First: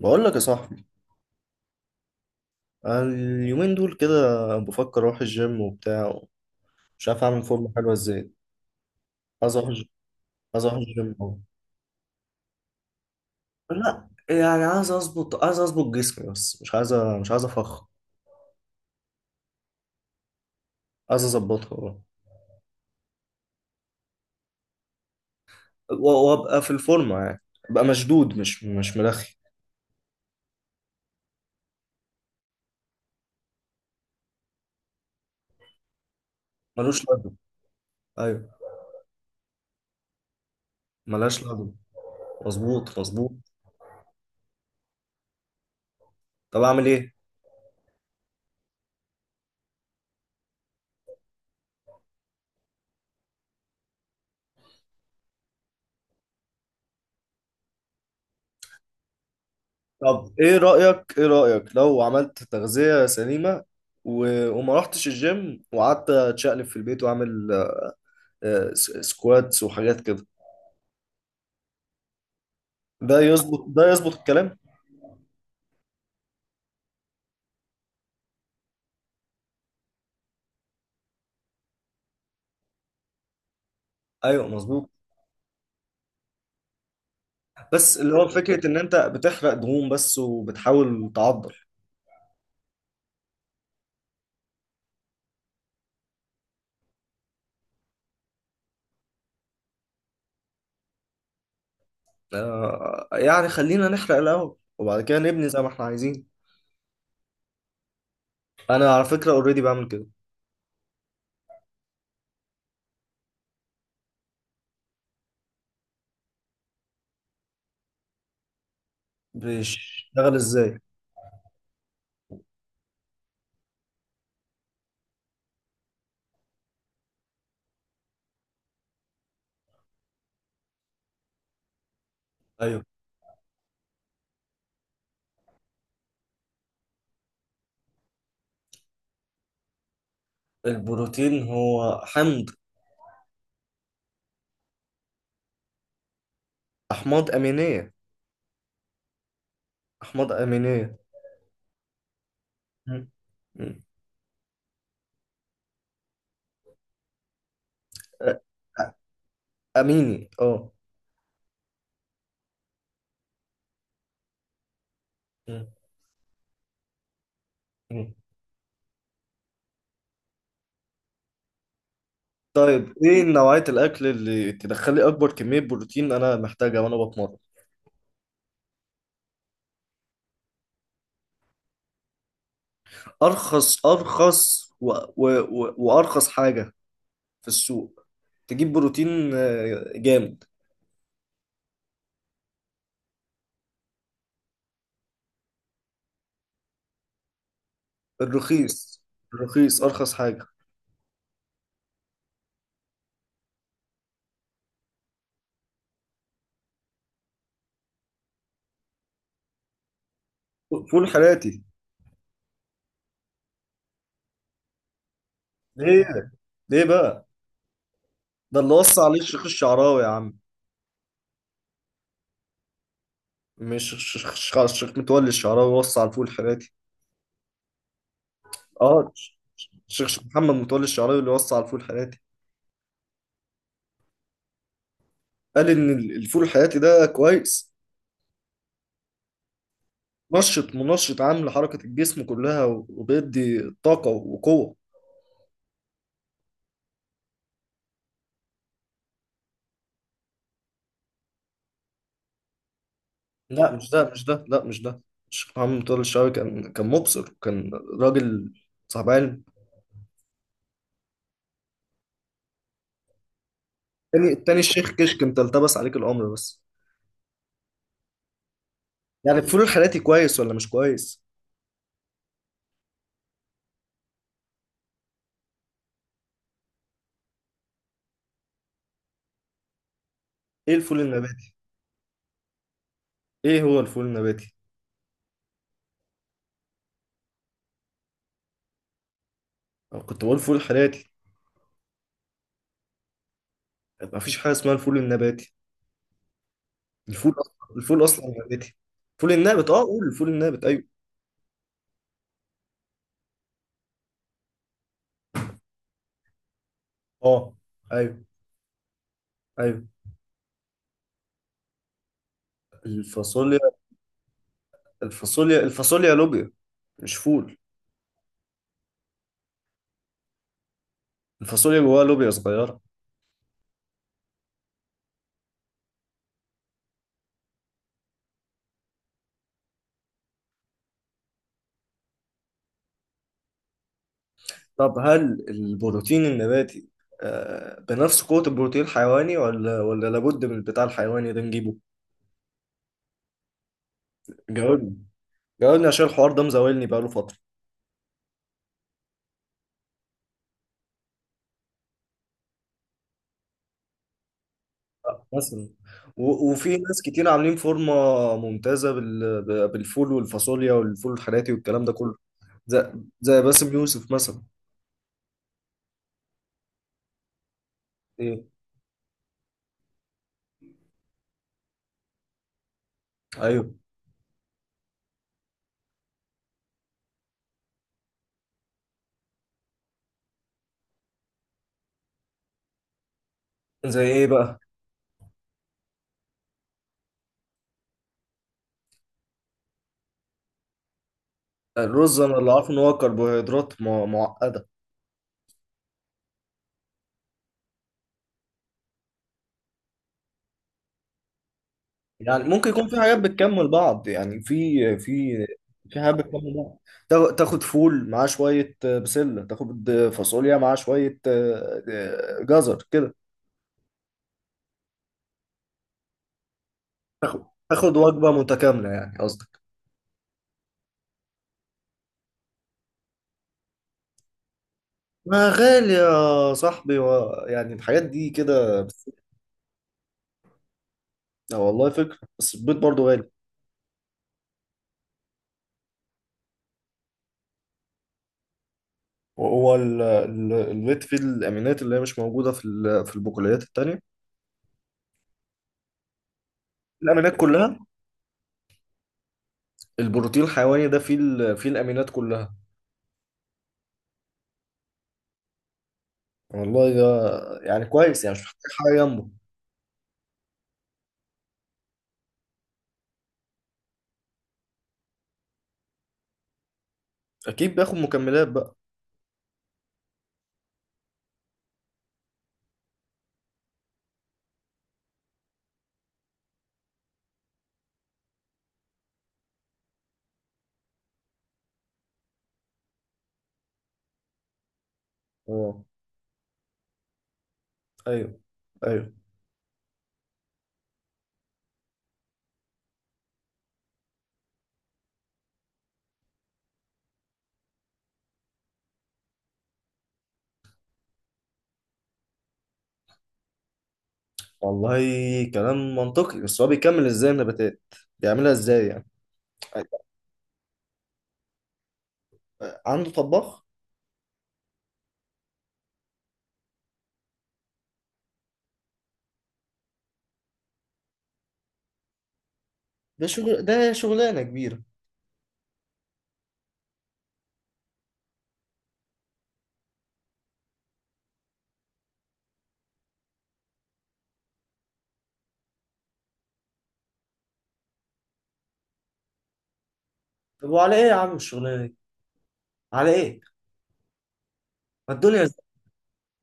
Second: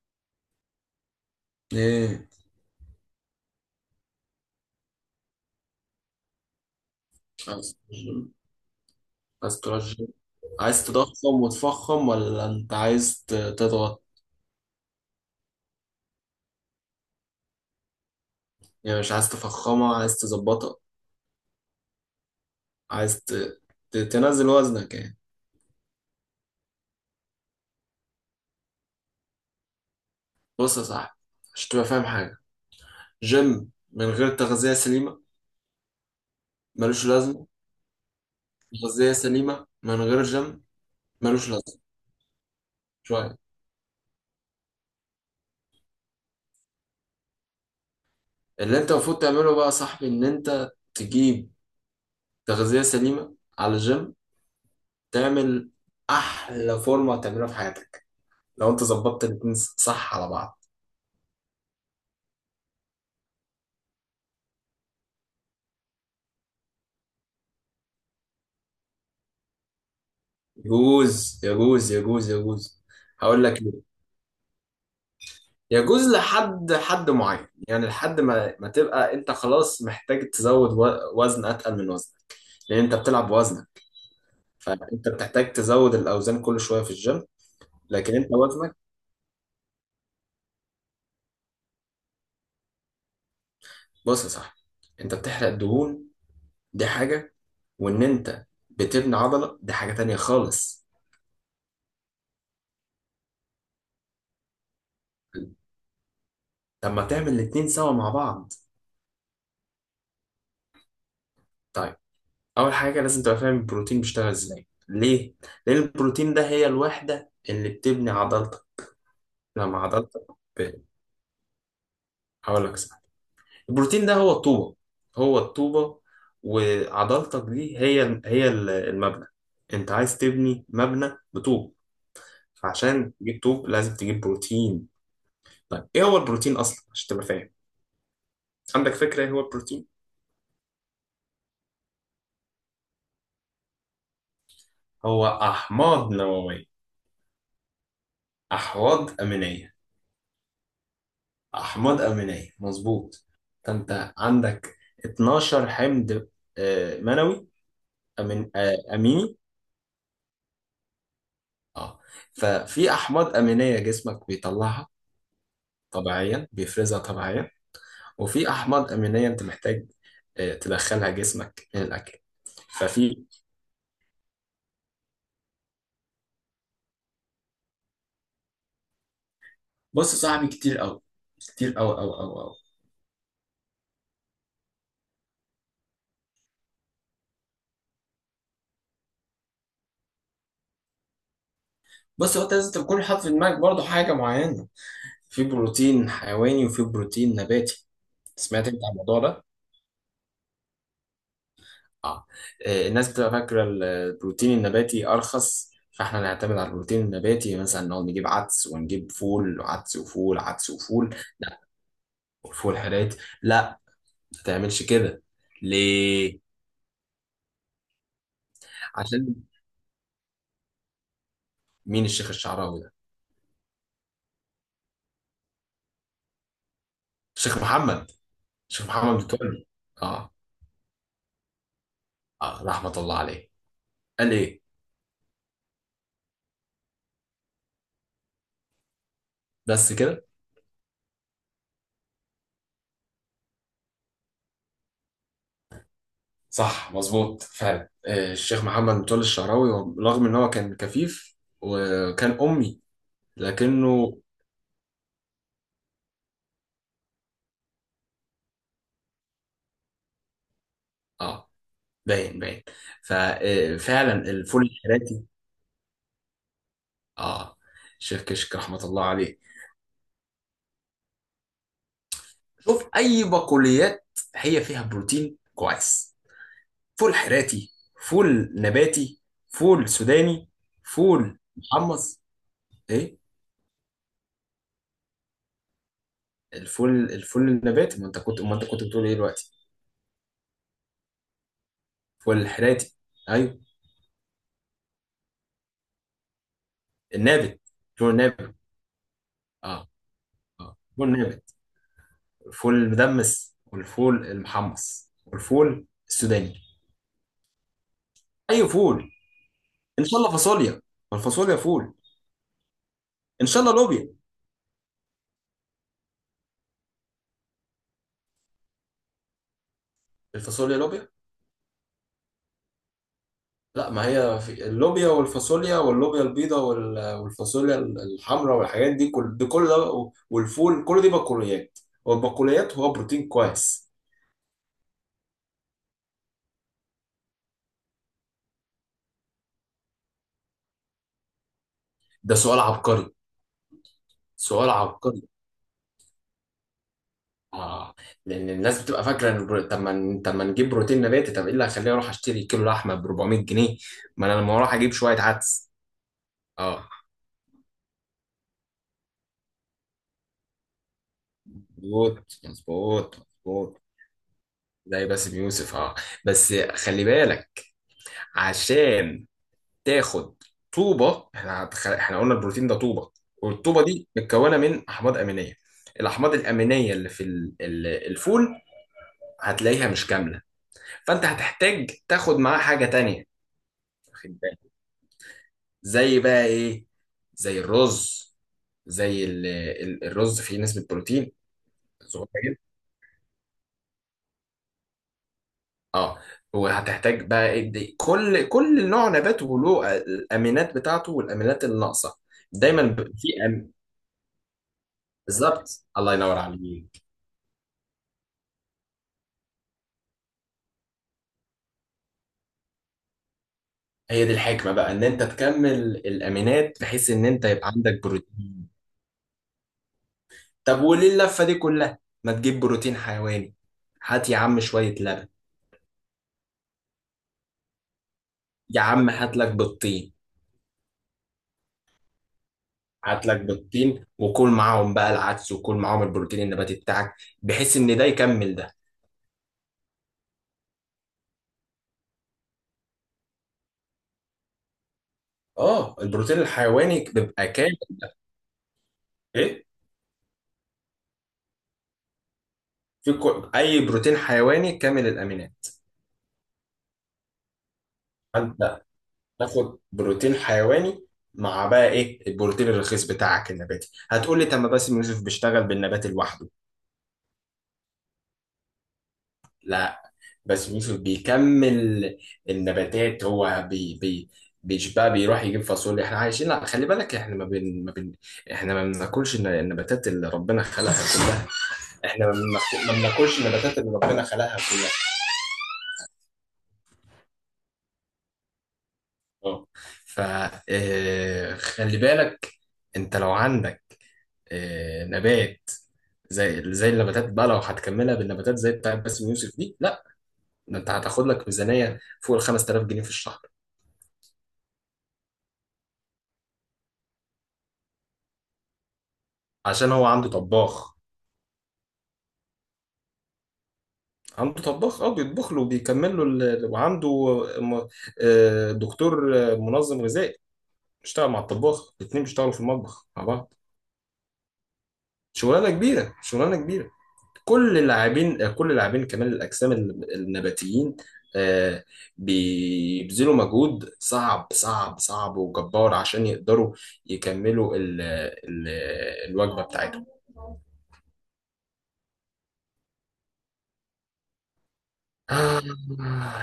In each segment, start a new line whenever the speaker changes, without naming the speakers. بقول لك يا صاحبي،
ايه؟
أنا اليومين دول كده بفكر اروح الجيم وبتاع. مش عارف اعمل فورمه
عايز
حلوه
ترجم؟
ازاي. عايز
عايز
اروح الج-
ترجم؟
عايز اروح
عايز
الجيم أوي.
تضخم وتفخم ولا انت عايز تضغط؟
لا، يعني عايز اظبط جسمي، بس مش عايز افخ.
يعني مش عايز تفخمها، عايز تظبطها،
عايز اظبطها، أه.
عايز تنزل وزنك يعني.
و- وابقى في الفورمه، يعني ابقى مشدود، مش ملخي.
بص يا صاحبي، عشان تبقى فاهم حاجة، جيم من غير تغذية سليمة
ملوش
ملوش
لازمه.
لازمة،
ايوه.
تغذية سليمة من غير جيم
ملهاش
ملوش
لازمه.
لازمة.
مظبوط، مظبوط.
شوية.
طب اعمل ايه؟
اللي انت المفروض تعمله بقى يا صاحبي ان انت تجيب تغذية سليمة على الجيم، تعمل احلى فورمة تعملها في حياتك لو انت ظبطت الاتنين صح على
طب ايه
بعض.
رايك ايه رايك لو عملت تغذيه سليمه و... وما رحتش الجيم، وقعدت اتشقلب في البيت واعمل سكواتس وحاجات كده؟
يجوز يجوز يجوز يجوز.
ده
هقول لك
يظبط ده
ليه.
يظبط الكلام؟
يجوز لحد حد معين، يعني لحد ما تبقى انت خلاص محتاج تزود وزن اتقل من وزنك، لان انت بتلعب بوزنك،
ايوه، مظبوط.
فانت بتحتاج تزود الاوزان كل شويه في الجيم.
بس اللي
لكن انت
هو فكره ان
وزنك.
انت بتحرق دهون بس وبتحاول تعضل.
بص يا صاحبي، انت بتحرق دهون، دي حاجه، وان انت بتبني عضله دي حاجه تانية خالص.
يعني خلينا نحرق الاول وبعد كده نبني زي ما احنا عايزين.
طب ما تعمل الاتنين سوا مع بعض.
انا على فكره اوريدي بعمل كده.
طيب، اول حاجه لازم تبقى فاهم البروتين بيشتغل ازاي ليه. لان البروتين ده هي الوحده اللي بتبني عضلتك. لما عضلتك
بيشتغل ازاي؟
ب- هقول لك صح. البروتين ده هو الطوبه، هو الطوبه، وعضلتك دي هي المبنى. انت عايز تبني مبنى بطوب،
ايوه.
فعشان تجيب طوب لازم تجيب بروتين. طيب، ايه هو البروتين اصلا عشان تبقى فاهم. عندك فكره ايه هو البروتين؟
البروتين هو حمض.
هو احماض نوويه.
احماض امينيه.
احواض امينيه.
احماض امينيه.
احماض امينيه
مم.
مظبوط.
مم.
فانت عندك 12 حمض منوي.
آه،
أمين آه، اميني،
اميني، اه.
اه. ففي احماض امينيه جسمك بيطلعها
مم.
طبيعيا، بيفرزها طبيعيا.
مم.
وفي احماض امينيه انت محتاج تدخلها جسمك من الاكل.
طيب،
ففي.
ايه نوعية الاكل اللي تدخل لي اكبر كمية بروتين انا محتاجها وانا بتمرن؟
بص يا صاحبي، كتير قوي، كتير قوي قوي قوي قوي.
ارخص وارخص حاجة في السوق تجيب بروتين جامد.
بص، هو انت لازم تكون حاطط في دماغك برضه حاجه معينه. في بروتين حيواني وفي بروتين نباتي. سمعت انت عن
الرخيص.
الموضوع ده؟
الرخيص ارخص حاجة.
اه. الناس بتبقى فاكرة البروتين النباتي أرخص، فاحنا نعتمد على البروتين النباتي، مثلا نقعد نجيب عدس ونجيب فول، عدس وفول، عدس
فول
وفول. لا.
حراتي.
وفول حرات لا، ما تعملش كده.
ليه؟
ليه؟
ليه بقى؟ ده اللي وصى عليه
عشان.
الشيخ الشعراوي يا عم.
مين الشيخ الشعراوي ده؟
مش الشيخ متولي الشعراوي وصى على الفول الحراتي؟
الشيخ محمد، الشيخ
اه.
محمد متولي.
الشيخ
اه.
محمد متولي الشعراوي اللي وصى على الفول الحراتي.
اه، رحمة الله عليه. قال ايه؟
قال ان الفول الحراتي ده كويس،
بس كده.
منشط، منشط، عامل حركة الجسم كلها وبيدي طاقة وقوة.
صح، مظبوط فعلا. الشيخ محمد متولي الشعراوي، رغم ان هو كان كفيف وكان أمي
لا، مش ده،
لكنه.
مش ده، لا، مش ده. الشيخ محمد طارق الشعبي كان مبصر، كان راجل صاحب علم.
اه، باين باين. ففعلا
التاني
الفول
الشيخ كشك،
الحراتي.
انت التبس عليك الأمر بس.
اه. شيخ كشك رحمة الله
يعني
عليه.
الفول الحراتي كويس ولا مش كويس؟
شوف، أي بقوليات هي فيها بروتين كويس: فول حراتي، فول نباتي، فول سوداني،
ايه الفول
فول
النباتي؟
محمص. ايه؟
ايه هو الفول النباتي؟
الفول الفول النباتي، ما انت كنت بتقول ايه دلوقتي.
أنا كنت بقول فول حراتي.
فول الحراتي، ايوه.
مفيش حاجة اسمها الفول النباتي. الفول أصلا
النابت،
الفول
فول
أصلا
نابت.
نباتي. الفول النابت، اه،
اه،
قول الفول النابت،
اه،
ايوه.
فول نابت، الفول المدمس والفول المحمص والفول السوداني.
اه. ايوه.
اي فول.
ايوه.
ان شاء الله فاصوليا، ما الفاصوليا فول. ان شاء
الفاصوليا.
الله لوبيا.
الفاصوليا لوبيا، مش فول.
الفاصوليا لوبيا.
الفاصوليا جواها لوبيا صغيرة.
لا، ما هي في اللوبيا والفاصوليا واللوبيا البيضاء والفاصوليا الحمراء والحاجات دي، كل ده كل ده والفول، كل دي بقوليات، والبقوليات هو بروتين كويس.
طب هل البروتين النباتي بنفس قوة البروتين الحيواني ولا لابد من البتاع الحيواني ده نجيبه؟
ده سؤال عبقري، سؤال
جاوبني.
عبقري.
جاوبني عشان الحوار ده مزاولني بقاله فترة.
اه. لان الناس بتبقى فاكره ان طب ما نجيب بروتين نباتي، طب ايه اللي هيخليني اروح اشتري كيلو لحمه ب 400 جنيه، ما انا لما اروح اجيب شويه
آه، مثلا.
عدس.
و- وفي
اه،
ناس كتير عاملين فورمة ممتازة بال- ب- بالفول والفاصوليا والفول الحراتي والكلام ده كله.
مظبوط
زي
مظبوط
زي باسم
مظبوط.
يوسف مثلا.
زي باسم يوسف، اه. بس خلي بالك،
ايه.
عشان تاخد طوبه. احنا قلنا البروتين ده طوبه،
ايوه.
والطوبه دي متكونه من احماض امينيه. الاحماض الامينيه اللي في الفول هتلاقيها مش كامله، فانت هتحتاج تاخد معاه حاجه تانية،
زي ايه
واخد
بقى؟
بالك؟ زي بقى ايه؟ زي الرز. زي الرز فيه نسبه بروتين
الرز انا اللي
صغيره.
عارفه ان هو كربوهيدرات مع- معقدة.
اه. وهتحتاج بقى إيه كل نوع نبات وله الامينات بتاعته والامينات الناقصه.
يعني ممكن
دايما
يكون في حاجات بتكمل بعض، يعني في. في
بالظبط،
في حاجات
الله ينور
بتكمل بعض.
عليك.
تاخد فول معاه شوية بسلة، تاخد فاصوليا معاه شوية جزر كده.
هي دي الحكمه بقى ان انت تكمل الامينات بحيث ان
تاخد
انت يبقى
تاخد
عندك
وجبة
بروتين.
متكاملة، يعني قصدك.
طب وليه اللفه دي كلها؟ ما تجيب بروتين حيواني، هات يا عم شويه لبن.
ما غالي يا صاحبي، يعني الحاجات دي كده
يا
بس.
عم هات لك بيضتين.
آه، والله فكرة، بس البيض برضه
هات
غالي.
لك بيضتين وكل معاهم بقى العدس، وكل معاهم البروتين النباتي بتاعك، بحيث ان ده يكمل ده.
وهو البيض فيه الأمينات اللي هي مش موجودة في البقوليات التانية.
اه، البروتين الحيواني
الأمينات
بيبقى
كلها.
كامل. ايه؟
البروتين الحيواني ده فيه الأمينات كلها.
في اي بروتين حيواني كامل الامينات.
والله ده يعني كويس، يعني مش محتاج
فانت
حاجة جنبه.
تاخد بروتين حيواني مع بقى ايه البروتين الرخيص بتاعك النباتي. هتقول لي، طب ما باسم يوسف بيشتغل بالنبات لوحده.
أكيد بياخد مكملات بقى.
لا. باسم يوسف بيكمل النباتات، هو بي بي مش بقى بيروح يجيب فاصوليا، احنا عايشين. لا، خلي بالك، احنا ما بن... ما بن... احنا ما بناكلش النباتات اللي ربنا خلقها كلها، احنا ما بناكل- ما بناكلش النباتات اللي ربنا خلقها كلها.
اه. أيوه. أيوه.
اه. فخلي بالك، انت لو عندك نبات، زي النباتات بقى لو هتكملها بالنباتات زي بتاعت باسم يوسف دي، لا، ده انت هتاخد لك ميزانية فوق ال 5000 جنيه في الشهر.
والله كلام منطقي، بس هو بيكمل إزاي النباتات؟ بيعملها إزاي يعني؟
عشان هو عنده طباخ.
عنده طباخ.
عنده طباخ، اه، بيطبخ له وبيكمل له وعنده م- دكتور، منظم غذائي، بيشتغل مع الطباخ، الاتنين بيشتغلوا في المطبخ مع
ده
بعض.
شغل، ده شغلانة كبيرة.
شغلانة كبيرة، شغلانة كبيرة. كل اللاعبين كمال الاجسام النباتيين، آه، بيبذلوا مجهود صعب صعب صعب وجبار عشان يقدروا يكملوا ال ال الوجبة بتاعتهم.
طب وعلى إيه يا عم الشغلانة دي؟ على إيه؟ ما الدنيا.
آه،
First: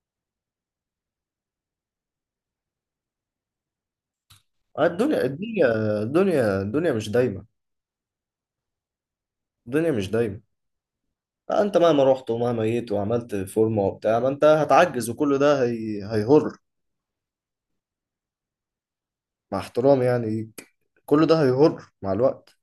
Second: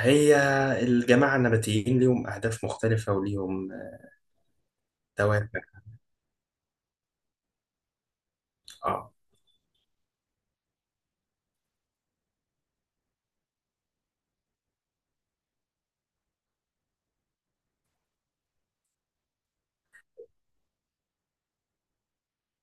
هي الجماعة النباتيين ليهم أهداف مختلفة وليهم
الدنيا
دوافع،
الدنيا الدنيا الدنيا مش دايمة.
آه.
الدنيا مش دايمة. أنت مهما رحت ومهما جيت وعملت فورمة وبتاع ما أنت هتعجز، وكل ده هيهر، مع احترامي يعني. كل ده هيهر مع الوقت.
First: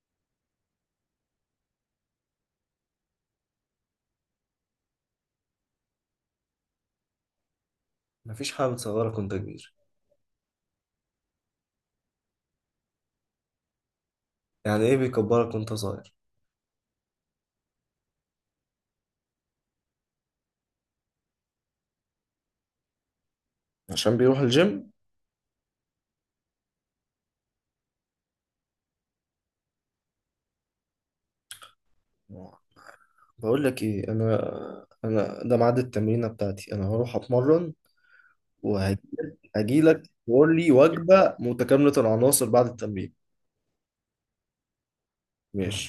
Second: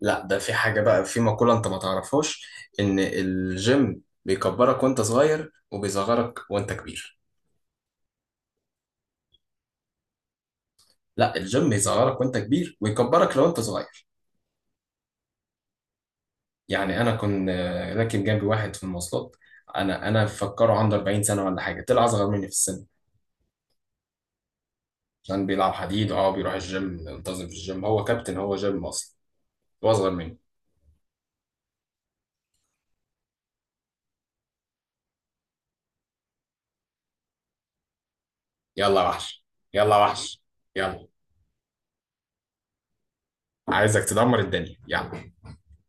لا، ده في حاجة بقى، في مقولة أنت ما تعرفهاش، إن الجيم بيكبرك وأنت صغير وبيصغرك وأنت كبير.
مفيش حاجة بتصغرك وانت كبير.
لا، الجيم بيصغرك وأنت كبير ويكبرك لو أنت صغير.
يعني ايه بيكبرك وانت صغير؟
يعني انا كنت راكب جنبي واحد في المواصلات، انا مفكره عنده 40 سنه ولا حاجه، طلع اصغر مني في السن،
عشان بيروح الجيم.
عشان بيلعب حديد. اه، بيروح الجيم، منتظم في الجيم، هو كابتن، هو جيم اصلا، هو اصغر مني.
بقول لك ايه انا ده ميعاد التمرينه بتاعتي. انا هروح اتمرن
يلا يا وحش،
وهجي
يلا يا
لك
وحش.
تقول لي
يلا،
وجبه متكامله العناصر بعد التمرين.
عايزك تدمر الدنيا، يلا.
ماشي.